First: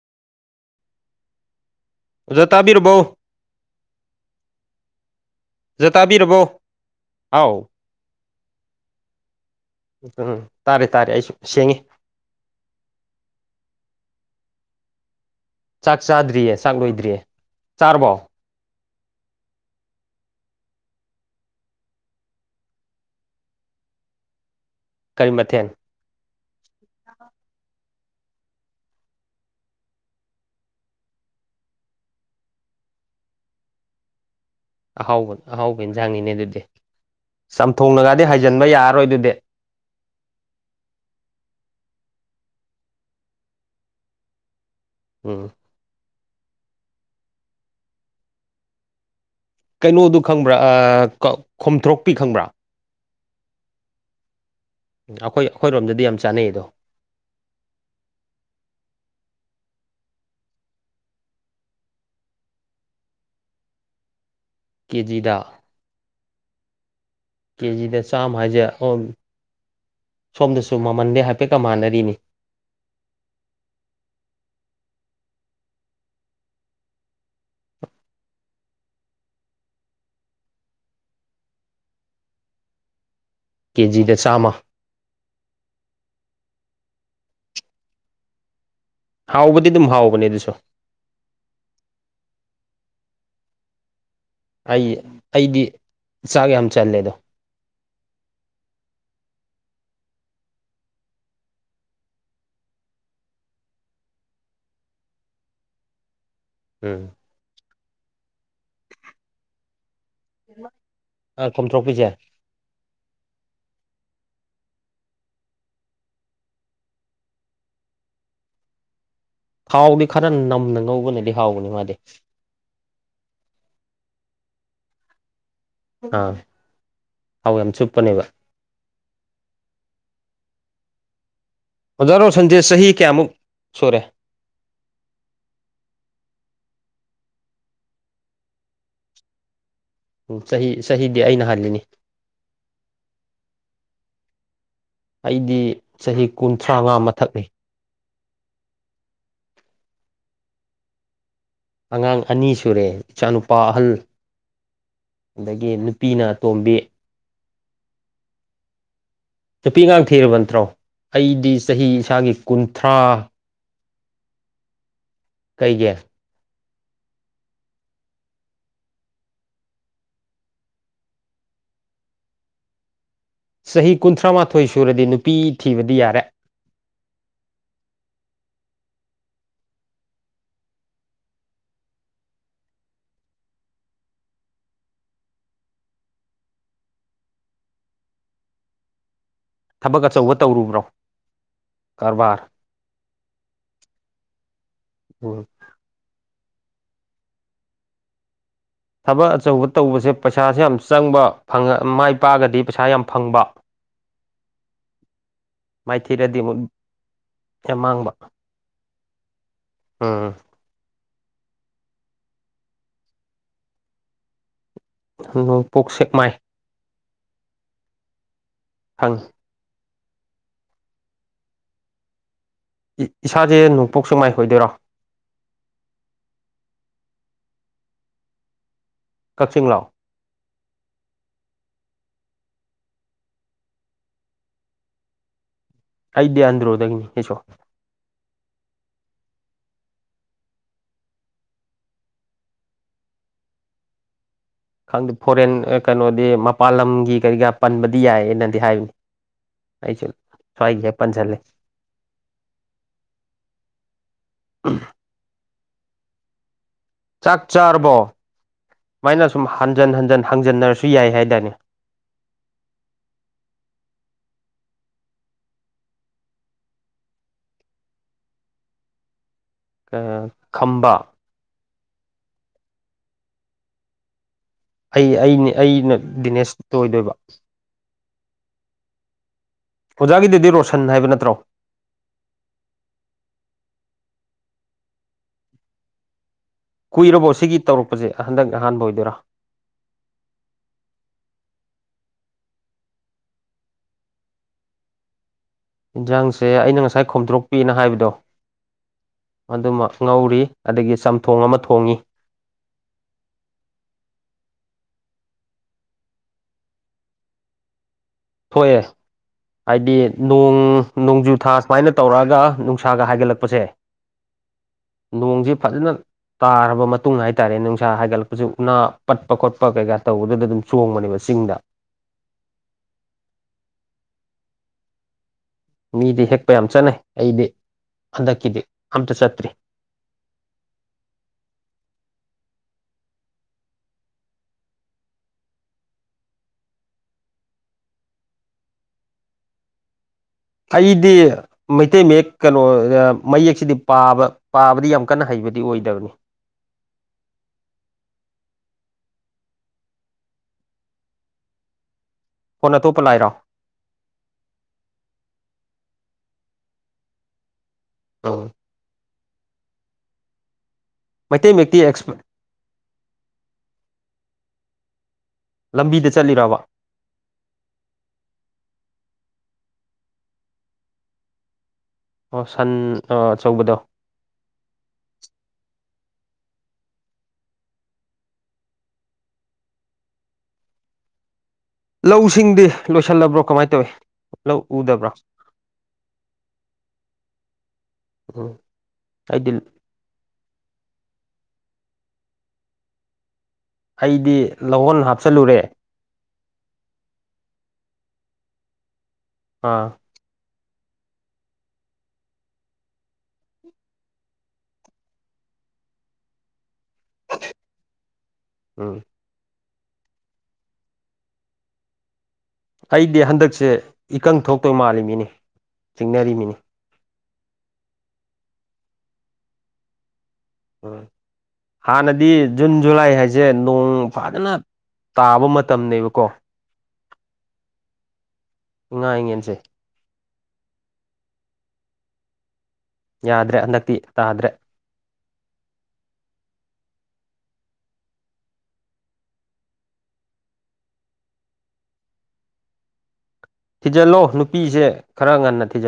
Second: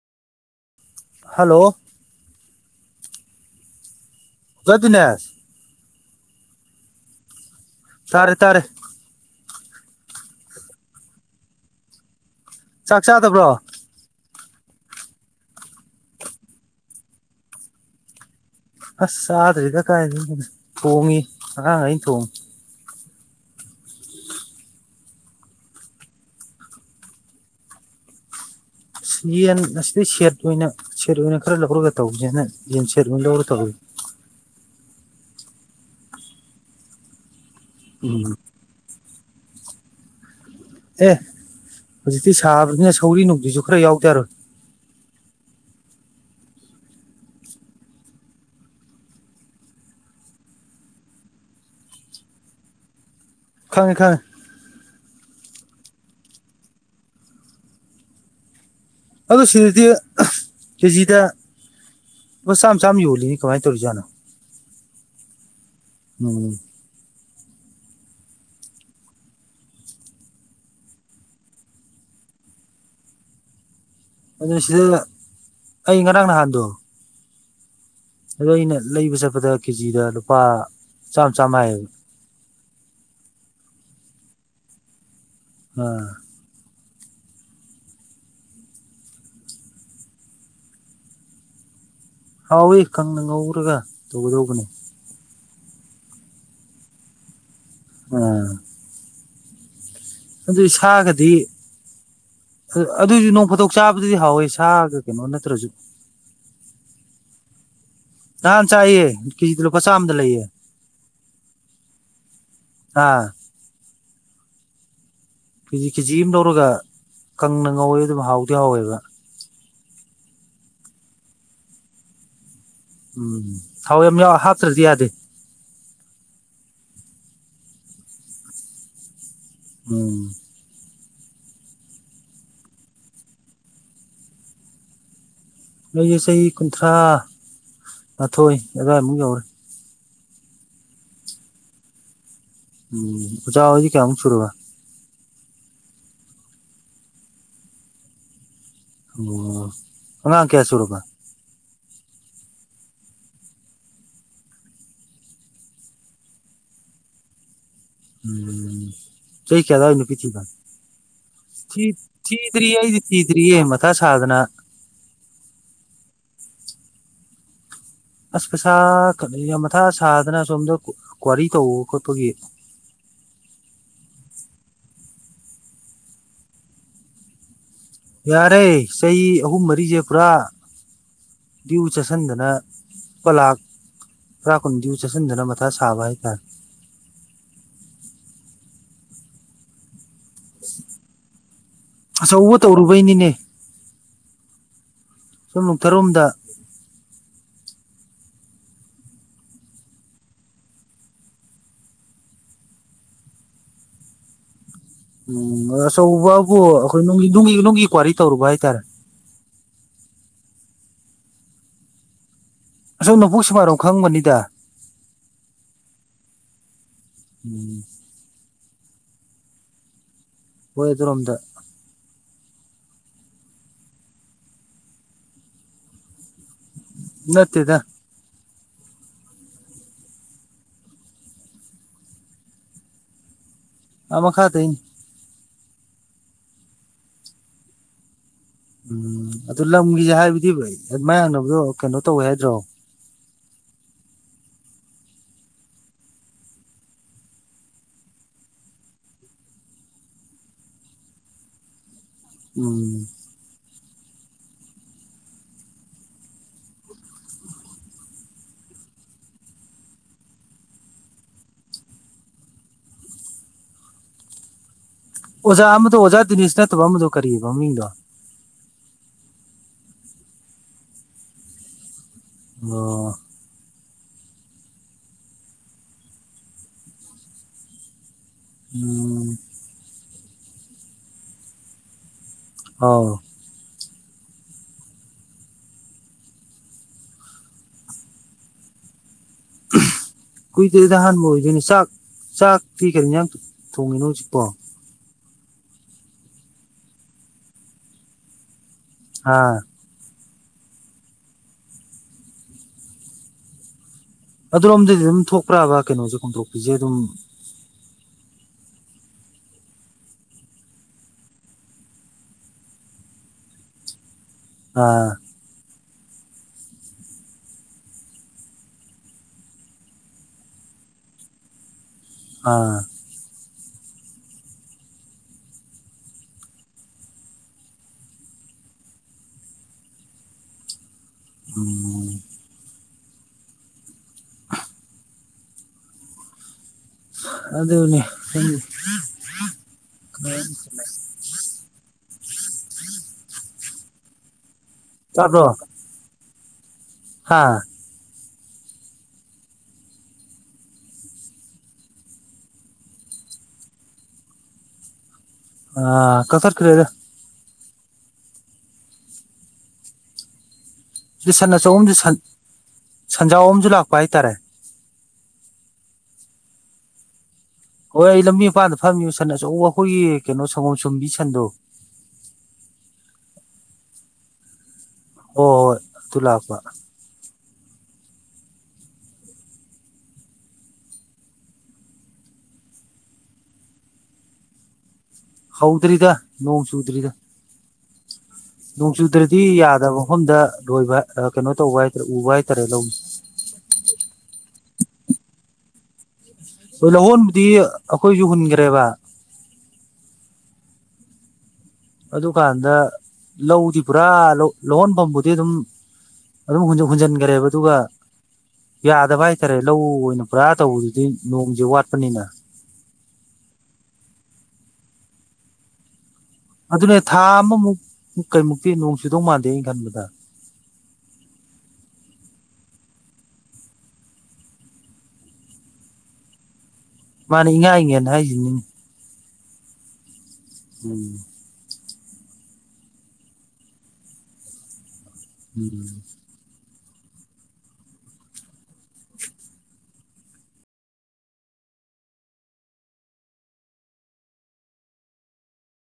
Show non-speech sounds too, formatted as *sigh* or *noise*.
hello ꯖꯇꯥꯕꯤꯔ ꯎ ꯆ ꯑꯗꯨꯅꯦ ꯖ ꯇꯥꯕꯤꯔꯕꯣ ꯑꯥꯎ ꯇꯥꯔꯦ ꯇꯥꯔꯦ ꯎꯝ ꯎꯝ ꯇꯥꯔꯦ ꯇꯥꯔꯦ ꯑꯩꯁꯨ ꯁꯦꯡꯉꯤ ꯆꯥꯛ ꯆꯥꯗꯕ꯭ꯔꯣ ꯆꯥꯛ ꯆꯥꯗ꯭ꯔꯤꯌꯦ ꯆꯥꯛ ꯂꯣꯏꯗ꯭ꯔꯤꯌꯦ ꯆꯥꯔꯕꯣ ꯑꯁ ꯆꯥꯗ꯭ꯔꯤꯒ ꯀꯥꯏꯗ ꯊꯣꯡꯉꯤ ꯑꯉꯥꯡ ꯑꯩꯅ ꯊꯣꯡꯉꯤ ꯀꯔꯤ ꯃꯊꯦꯜ ꯑꯣ ꯁ ꯌꯦꯟ ꯑꯁꯤꯗꯩ ꯁꯦꯠ ꯑꯣꯏꯅ ꯁꯦꯠ ꯑꯣꯏꯅ ꯈꯔ ꯂꯧꯔꯒ ꯇꯧꯁꯦꯅ ꯌꯦꯟ ꯁꯦꯠ ꯑꯣꯏꯅ ꯂꯧꯔ ꯇꯧꯏꯦ ꯑꯍꯥꯎꯕ ꯑꯍꯥꯎꯕꯅ ꯍꯪꯉꯤꯅꯦ ꯑꯗꯨꯗꯤ ꯆꯝꯊꯣꯡꯅꯒꯗꯤ ꯎꯝ ꯍꯖꯤꯟꯕ ꯌꯥꯔꯔꯣꯏ ꯑꯗꯨꯗꯤ ꯑꯦ ꯍꯧꯖꯤꯛꯇꯤ ꯁꯥꯕꯅꯤꯅ ꯁꯧꯔꯤ ꯅꯨꯡꯇꯤꯁꯨ ꯈꯔ ꯌꯥꯎꯗꯔꯣꯏ ꯎꯝ ꯀꯩꯅꯣꯗꯨ ꯈꯪꯕ꯭ꯔꯥ ꯈꯣꯝꯊ꯭ꯔꯣꯛꯄꯤ ꯈꯪꯕ꯭ꯔꯥ ꯈꯪꯉꯦ ꯈꯪꯉꯦ ꯎꯝ ꯑꯩꯈꯣꯏ ꯑꯩꯈꯣꯏꯔꯣꯝꯗꯗꯤ ꯌꯥꯝ ꯆꯥꯅꯩ ꯑꯗꯣ ꯑꯗꯨꯣ ꯁꯤꯗꯗꯤ ꯀꯦꯖꯤꯗ ꯁꯥꯝ ꯆ ꯌꯥꯝ ꯌꯣꯜꯂꯤꯅꯤ ꯀꯃꯥꯏꯅꯧꯔꯤꯖꯥꯠꯣ ꯀꯦꯖꯤꯗ ꯎꯝ ꯀꯦꯖꯤꯗ ꯆꯥꯝꯃ ꯍꯥꯏꯁꯦ ꯑꯣ ꯁꯣꯝꯗꯁꯨ ꯃꯃꯟꯗꯤ ꯍꯥꯏꯐꯦꯠꯀ ꯃꯥꯟꯅꯔꯤꯅꯤ ꯑꯗꯨ ꯁꯤꯗ ꯑꯩ ꯉꯔꯥꯡ ꯅꯍꯥꯟꯗꯣ ꯑꯗꯣ ꯑꯩꯅ ꯂꯩꯕ ꯆꯠꯄꯗ ꯀꯦꯖꯤꯗ ꯂꯨꯄꯥ ꯆꯥꯝꯃ ꯆꯥꯝꯃ ꯍꯥꯏꯌꯦꯕ ꯀꯦꯖꯤꯗ ꯆꯥꯝꯃ ꯎꯝ ꯍꯥꯎꯕꯗꯤ ꯑꯗꯨꯝ ꯍꯥꯎꯕꯅꯦ ꯑꯗꯨꯁꯨ ꯍꯥꯎꯋ ꯈꯪꯅ ꯉꯧꯔꯒ ꯇꯧꯒꯗꯧꯕꯅꯦ ꯑꯩ ꯑꯩꯗꯤ ꯆꯥꯛ ꯌꯥꯝ ꯆꯜꯂꯦ ꯑꯗꯣ ꯎꯝ ꯑꯗꯨ ꯁꯥꯒꯗꯤ ꯑꯗꯨꯏꯁꯨ ꯅꯣꯡ ꯐꯗꯣꯛ ꯆꯥꯕꯗꯨꯗꯤ ꯍꯥꯎꯋꯦ ꯁꯥꯒ ꯀꯩꯅꯣ ꯅꯠꯇ꯭ꯔꯁꯨ ꯎꯝ ꯅꯍꯥꯟ ꯆꯥꯏꯌꯦ ꯀꯦꯖꯤꯗ ꯂꯨꯄꯥ ꯆꯥꯝꯗ ꯂꯩꯌꯦ ꯑꯥ ꯀꯣꯝꯊ꯭ꯔꯣꯛꯄꯤꯁꯦ ꯑꯥ ꯀꯦꯖꯤ ꯀꯦꯖꯤ ꯑꯃ ꯂꯧꯔꯒ ꯀꯪꯅ ꯉꯥꯎꯋꯦ ꯑꯗꯨꯝ ꯍꯥꯎꯗꯤ ꯍꯥꯎꯋꯦꯕ ꯊꯥꯎꯗꯤ ꯈꯔ ꯅꯝꯅ ꯉꯧꯕꯅꯗꯤ ꯍꯥꯎꯕꯅꯤ ꯃꯥꯗꯤ ꯎꯝ ꯊꯥꯎ ꯌꯥꯝ ꯌꯥꯎ ꯍꯥꯞꯇ꯭ꯔꯗꯤ ꯌꯥꯗꯦ ꯑꯥ ꯑꯥꯎ ꯌꯥꯝ ꯆꯨꯞꯄꯅꯦꯕ ꯎꯝ ꯑꯣꯖꯥꯔꯣ ꯁꯟꯗꯦ ꯆꯍꯤ ꯀꯌꯥꯃꯨꯛ ꯁꯨꯔꯦ ꯑꯩꯁ ꯆꯍꯤ ꯀꯨꯟꯊ꯭ꯔꯥ ꯃꯥꯊꯣꯏ ꯑꯗꯨꯋꯥꯏꯃꯨꯛ ꯌꯧꯔꯦ ꯎ ꯆꯍꯤ ꯆꯍꯤꯗꯤ ꯑꯩꯅ ꯍꯜꯂꯤꯅꯤ ꯎꯝ ꯑꯣꯖꯥ ꯍꯧꯖꯤ ꯀꯌꯥꯃꯨꯛ ꯁꯨꯔꯨꯕ ꯑꯩꯗꯤ ꯆꯍꯤ ꯀꯨꯟꯊ꯭ꯔꯥꯃꯉꯥ ꯃꯊꯛ ꯂꯩ ꯑꯣ ꯑꯉꯥꯡ ꯀꯌꯥꯁꯨꯨꯔꯀ ꯑꯉꯥꯡ ꯑꯅꯤ ꯁꯨꯔꯦ ꯏꯆꯥꯅꯨꯄꯥ ꯑꯍꯜ ꯑꯗꯒꯤ ꯅꯨꯄꯤꯅꯇꯣꯝꯕꯤ ꯎꯝ ꯆꯍꯤꯏ ꯅꯨꯄꯤ ꯀꯗꯅ ꯑꯉꯥꯡ ꯄ ꯊ ꯊꯤꯔꯕ ꯅꯠꯇ꯭ꯔꯣ ꯑꯩꯗꯤ ꯊ ꯆꯍꯤ ꯏꯁꯥꯒꯤ ꯀꯨꯟꯊ꯭ꯔꯥ ꯊꯤ ꯇꯔꯤ ꯃꯊ ꯁꯥꯗꯅ ꯀꯩꯒꯤꯦ ꯑꯁ ꯄꯩꯁꯥ ꯀ ꯌꯥꯝ ꯃꯊꯥ ꯁꯥꯗꯅ ꯁꯣꯝꯗ ꯀ꯭ꯋꯥꯔꯤ ꯇꯧꯕ ꯈꯣꯠꯄꯒꯤ ꯆꯍꯤ ꯀꯨꯟꯊ꯭ꯔꯥ ꯃꯥꯊꯣꯏ ꯁꯨꯔꯗꯤ ꯅꯨꯄꯤ ꯊꯤꯕꯗꯤ ꯌꯥꯔꯦ ꯌꯥꯔꯦ ꯆꯍꯤ ꯑꯍꯨꯝ ꯃꯔꯤꯁꯦ ꯄꯨꯔꯥ ꯗ꯭ꯌꯨ ꯆꯥꯁꯤꯟꯗꯅ ꯄꯂꯥꯛ ꯔꯀꯅ ꯎꯆꯥ ꯁꯟꯖꯅꯥ ꯃꯊꯥꯁ ꯁꯥꯕ ꯍꯥꯏ ꯀ ꯊꯕꯛ ꯑꯆꯧꯕ ꯇꯧꯔꯨꯕ꯭ꯔꯣ ꯀꯔꯕꯥꯔ ꯑꯆꯧꯕ ꯇꯧꯔꯨꯕꯩꯅꯤꯅꯦ ꯎꯝ ꯁꯨꯝꯂꯨꯊꯔꯣꯝꯗ ꯊꯕꯛ ꯑꯆꯧꯕ ꯇꯧꯕꯁꯦ ꯄꯩꯁꯥꯁꯦ ꯌꯥꯝ ꯆꯪꯕ ꯃꯥꯏ ꯄꯥꯛꯑꯒꯗꯤ ꯄꯩꯁꯥ ꯌꯥꯝ ꯐꯪꯕ *inaudible* ꯎꯝ ꯃꯥꯏꯊꯤꯔꯗꯤ ꯑꯃꯨꯛ ꯑꯆꯧꯕꯕꯨ ꯑꯩꯈꯣꯏ ꯅꯨꯡꯒꯤ ꯅꯨꯡꯒꯤ ꯌꯥꯝ ꯅꯨꯡꯒꯤ ꯀ꯭ꯋꯥꯔꯤ ꯃꯥꯡꯕ ꯇꯧꯔꯨꯕ ꯍꯥꯏꯇꯥꯔꯦ ꯎꯝ ꯑꯁꯣꯅꯕꯨꯣꯛ ꯁꯨꯃꯥꯏꯔꯣ ꯈꯪꯕꯅꯤꯗ ꯅꯣꯡꯄꯣꯛ ꯁꯦꯛꯃꯥꯏ ꯎꯝ ꯊꯪ ꯍꯣꯏ ꯑꯗꯨꯔꯣꯝꯗ ꯏꯁꯥꯁꯦ ꯅꯣꯡꯄꯣꯛ ꯁꯨꯡꯃꯥꯏꯍꯣꯏꯗꯣꯏꯔꯣ ꯅꯠꯇꯦꯗ ꯀꯛꯆꯤꯡꯡꯂꯥꯎ ꯑ ꯃꯈꯥ ꯇ ꯑꯩꯗꯦ ꯑꯟꯣꯗꯒꯅꯤ ꯌꯦꯁꯣ ꯎꯝ ꯑꯗꯨ ꯂꯝꯒꯤꯁꯦ ꯍꯥꯏꯕꯗꯤ ꯩ ꯃꯌꯥꯡꯅꯕꯗꯣ ꯀꯩꯅꯣ ꯇꯧꯋꯦ ꯍꯥꯏꯗ꯭ꯔꯣ ꯈꯪꯗꯦ ꯐꯣꯔꯦꯟ ꯀꯩꯅꯣꯗꯤ ꯃꯄꯥꯟ ꯂꯝꯒꯤ ꯀꯔꯤꯀꯥ ꯄꯟꯕꯗꯤ ꯌꯥꯏꯌꯦꯅꯗꯤ ꯍꯥꯏꯕꯅꯤ ꯑꯩꯁꯨ ꯁ꯭ꯋꯥꯏꯁꯦ ꯄꯟꯁꯤꯜꯂꯦ ꯎꯝ ꯑ ꯆꯥꯛ ꯆꯥꯔꯕꯣ ꯁꯨꯃꯥꯏꯅ ꯁꯨꯝ ꯍꯟꯖꯟ ꯍꯟꯖꯤꯟ ꯍꯟꯖꯤꯟꯅꯔꯁꯨ ꯌꯥꯏ ꯍꯥꯏꯇꯥꯔꯅꯦ ꯑꯣꯖꯥ ꯑꯃꯗꯣ ꯑꯣꯖꯥ ꯗꯤꯅꯦꯁ ꯅꯠꯇꯕ ꯑꯃꯗꯣ ꯀꯔꯤꯑꯕ ꯃꯤꯡꯗꯣ ꯈꯝꯕꯥ ꯑꯣ ꯑꯩ ꯑꯩꯅꯦ ꯑꯩꯅ ꯗꯤꯅꯦꯁ ꯇꯣꯏꯗꯣꯏꯕ ꯎꯝ ꯑꯣꯖꯥꯒꯤꯗꯨꯗꯤ ꯔꯣꯁꯟ ꯍꯥꯏꯕ ꯅꯠꯇ꯭ꯔꯣ ꯑꯥꯎ ꯀꯨꯏꯔꯕꯣ ꯁꯤꯒꯤ ꯇꯧꯔꯛꯄꯁꯦ ꯍꯟꯗꯛ ꯑꯍꯥꯟꯕ ꯑꯣꯏꯗꯣꯏꯔꯥ ꯀꯨꯏꯗꯣꯏꯗ ꯑꯍꯥꯟꯕ ꯑꯣꯏꯗꯣꯏꯅꯦ ꯆꯥꯛ ꯆꯥꯛꯇꯤ ꯀꯔꯤꯅ ꯊꯣꯡꯉꯤꯅꯣ ꯍꯧꯖꯤꯛꯄꯣ ꯌꯦꯟꯁꯥꯡꯁꯦ ꯑꯩꯅ ꯉꯁꯥꯏ ꯈꯣꯝꯗꯣꯔꯣꯛꯄꯤꯅ ꯍꯥꯏꯕꯗꯣ ꯑꯥ ꯑꯗꯨꯃꯛ ꯉꯧꯔꯤ ꯑꯗꯒꯤ ꯆꯝꯊꯣꯡ ꯑꯃ ꯊꯣꯡꯏꯤ ꯑꯗꯨꯔꯣꯝꯗꯗꯤ ꯑꯗꯨꯝ ꯊꯣꯛꯄ꯭ꯔꯕ ꯀꯩꯅꯣꯁꯦ ꯈꯣꯝꯊꯣꯛꯄꯤꯁꯦ ꯑꯗꯨꯝ ꯊꯣꯛꯑꯦ ꯍꯥꯏꯗꯤ ꯅꯣꯡ ꯅꯣꯡꯖꯨ ꯊꯥ ꯁꯨꯃꯥꯏꯅ ꯇꯧꯔꯛꯑꯒ ꯅꯨꯡꯁꯥꯒ ꯍꯥꯏꯒꯠꯂꯛꯄꯁꯦ ꯑꯥ ꯅꯣꯡꯁꯦ ꯐꯖꯅ ꯇꯥꯔꯕ ꯃꯇꯨꯡ ꯍꯥꯏꯇꯥꯔꯦ ꯅꯨꯡꯁꯥ ꯍꯥꯏꯒꯠꯂꯛꯄꯁꯨ ꯎꯅꯥ ꯄꯠꯄ ꯈꯣꯠꯄ ꯀꯩꯀꯥ ꯇꯧꯕꯗꯨꯗ ꯑꯗꯨꯝ ꯆꯣꯡꯕꯅꯦꯕ ꯆꯤꯡꯗ ꯑꯥ ꯃꯤꯗꯤ ꯍꯦꯛꯄ ꯌꯥꯝ ꯆꯠꯅꯩ ꯑꯩꯗꯤ ꯍꯟꯗꯛꯀꯤꯗꯤ ꯑꯝꯇ ꯆꯠꯇ꯭ꯔꯤ ꯎꯝ ꯑꯗꯨꯗꯅꯦ ꯑꯩꯗꯤ ꯃꯩꯇꯩ ꯃꯌꯦꯛ ꯀꯩꯅꯣ ꯃꯌꯦꯛꯁꯤꯗꯤ ꯄꯥꯕ ꯄꯥꯕꯗꯤ ꯌꯥꯝ ꯌꯥꯝ ꯀꯟꯅ ꯍꯩꯕꯗꯤ ꯑꯣꯏꯗꯕꯅꯤ ꯍꯥꯥ ꯀꯣꯟ ꯑꯇꯣꯄ ꯂꯥꯏꯔꯣ ꯑ ꯀꯁꯔ ꯀꯤꯔꯗ ꯑ ꯁꯤ ꯃꯩꯇꯩ ꯁꯅꯥ ꯃꯌꯦꯛꯇꯤ ꯆꯧꯍꯨꯝꯁꯨ ꯁꯟꯖꯥꯎ ꯑ ꯑꯃꯁꯁꯨ ꯂꯥꯛꯄ ꯍꯥꯏꯇꯥꯔꯦ ꯂꯝꯕꯤꯗ ꯆꯠꯂꯤꯔꯕ ꯍꯣꯏ ꯑꯩ ꯂꯝꯕꯤ ꯃꯄꯥꯟꯗ ꯐꯝꯃꯤꯕ ꯁꯟ ꯑꯆ ꯑꯩꯈꯣꯏꯒꯤ ꯀꯩꯅꯣ ꯁꯪꯒꯣꯝ ꯁꯨꯝꯕꯤ ꯁꯟꯗꯣ ꯑꯣ ꯁꯟ ꯑꯆꯧꯕꯗꯣ ꯑꯣ ꯍꯣꯏ ꯑꯗꯨ ꯂꯥꯛꯄ ꯂꯧꯁꯤꯡꯗꯤ ꯂꯣꯏꯁꯤꯜꯂꯕ꯭ꯔꯣ ꯀꯃꯥꯏꯅ ꯇꯧꯏꯤ ꯂꯧ ꯎꯗꯕ꯭ꯔꯣ ꯍ ꯍꯧꯗ꯭ꯔꯤꯗ ꯅꯣꯡ ꯆꯨꯗ꯭ꯔꯤꯗ ꯎꯝ ꯅꯣꯡꯆꯨꯗ꯭ꯔꯗꯤ ꯑꯩꯗꯤ ꯌꯥꯗꯕ ꯃꯐꯝꯗ ꯂꯣꯏꯕ ꯀꯩꯅꯣ ꯇꯧꯕ ꯍꯥꯏꯇꯥꯔꯦ ꯎꯕ ꯍꯥꯏꯇꯥꯔꯦ ꯂꯧꯅꯤ ꯑꯩꯗꯤ ꯂꯧꯍꯣꯟ ꯍꯥꯞꯆꯜꯂꯨꯔꯦ ꯍꯣꯏ ꯂꯧꯍꯣꯟꯕꯗꯤ ꯑꯩꯈꯣꯏꯁꯨ ꯍꯨꯟꯈ꯭ꯔꯦꯕ ꯑꯥ ꯑꯗꯨꯀꯥꯟꯗ ꯂꯧꯗꯤ ꯄꯨꯔꯥ ꯂꯧꯍꯣꯟꯐꯝꯕꯨꯗꯤ ꯑꯗꯨꯝ ꯑꯗꯨꯝ ꯍꯨꯟꯖꯤꯟꯈ꯭ꯔꯦꯕ ꯑꯗꯨꯒ ꯎꯝ ꯌꯥꯗꯕ ꯍꯥꯏ ꯍꯥꯏꯇꯥꯔꯦ ꯂꯧ ꯑꯣꯏꯅ ꯄꯨꯔꯥ ꯇꯧꯕꯗꯨꯗꯤ ꯅꯣꯡꯁꯦ ꯋꯥꯠꯄꯅꯤꯅ ꯑꯩꯗꯤ ꯍꯟꯗꯛꯁꯦ ꯏꯀꯪ ꯊꯣꯛꯇꯣꯏ ꯃꯥꯜꯂꯤꯃꯤꯅꯤ ꯆꯤꯡꯅꯔꯤꯃꯤꯅꯤ ꯑꯗꯨꯅꯦ ꯊꯥ ꯑꯃꯃꯨꯛ ꯀꯩꯃꯨꯛꯇꯤ ꯅꯣꯡ ꯆꯨꯗꯧ ꯃꯥꯟꯗꯦꯅ ꯈꯟꯕꯗ ꯎꯝ ꯍꯥꯟꯅꯗꯤ ꯖꯨꯟ ꯖꯨꯂꯥꯏ ꯍꯥꯏꯁꯦ ꯅꯣꯡ ꯐꯥꯖꯅ ꯇꯥꯕ ꯃꯇꯝꯅꯦꯕꯀꯣ ꯃꯥꯅꯦ ꯏꯪꯉꯥꯏ ꯏꯉꯦꯅ ꯍꯥꯏꯁꯤꯅꯤꯅꯦ ꯏꯉꯥꯏꯉꯟꯁꯦ ꯎꯝ ꯌꯥꯗ꯭ꯔꯦ ꯍꯟꯗꯛꯇꯤ ꯇꯥꯗ꯭ꯔꯦ ꯎꯝ ꯊꯤꯖꯤꯜꯂꯣ ꯅꯨꯄꯤꯁꯦ ꯈꯔ ꯉꯟꯅ ꯊꯤꯖꯤꯜꯂ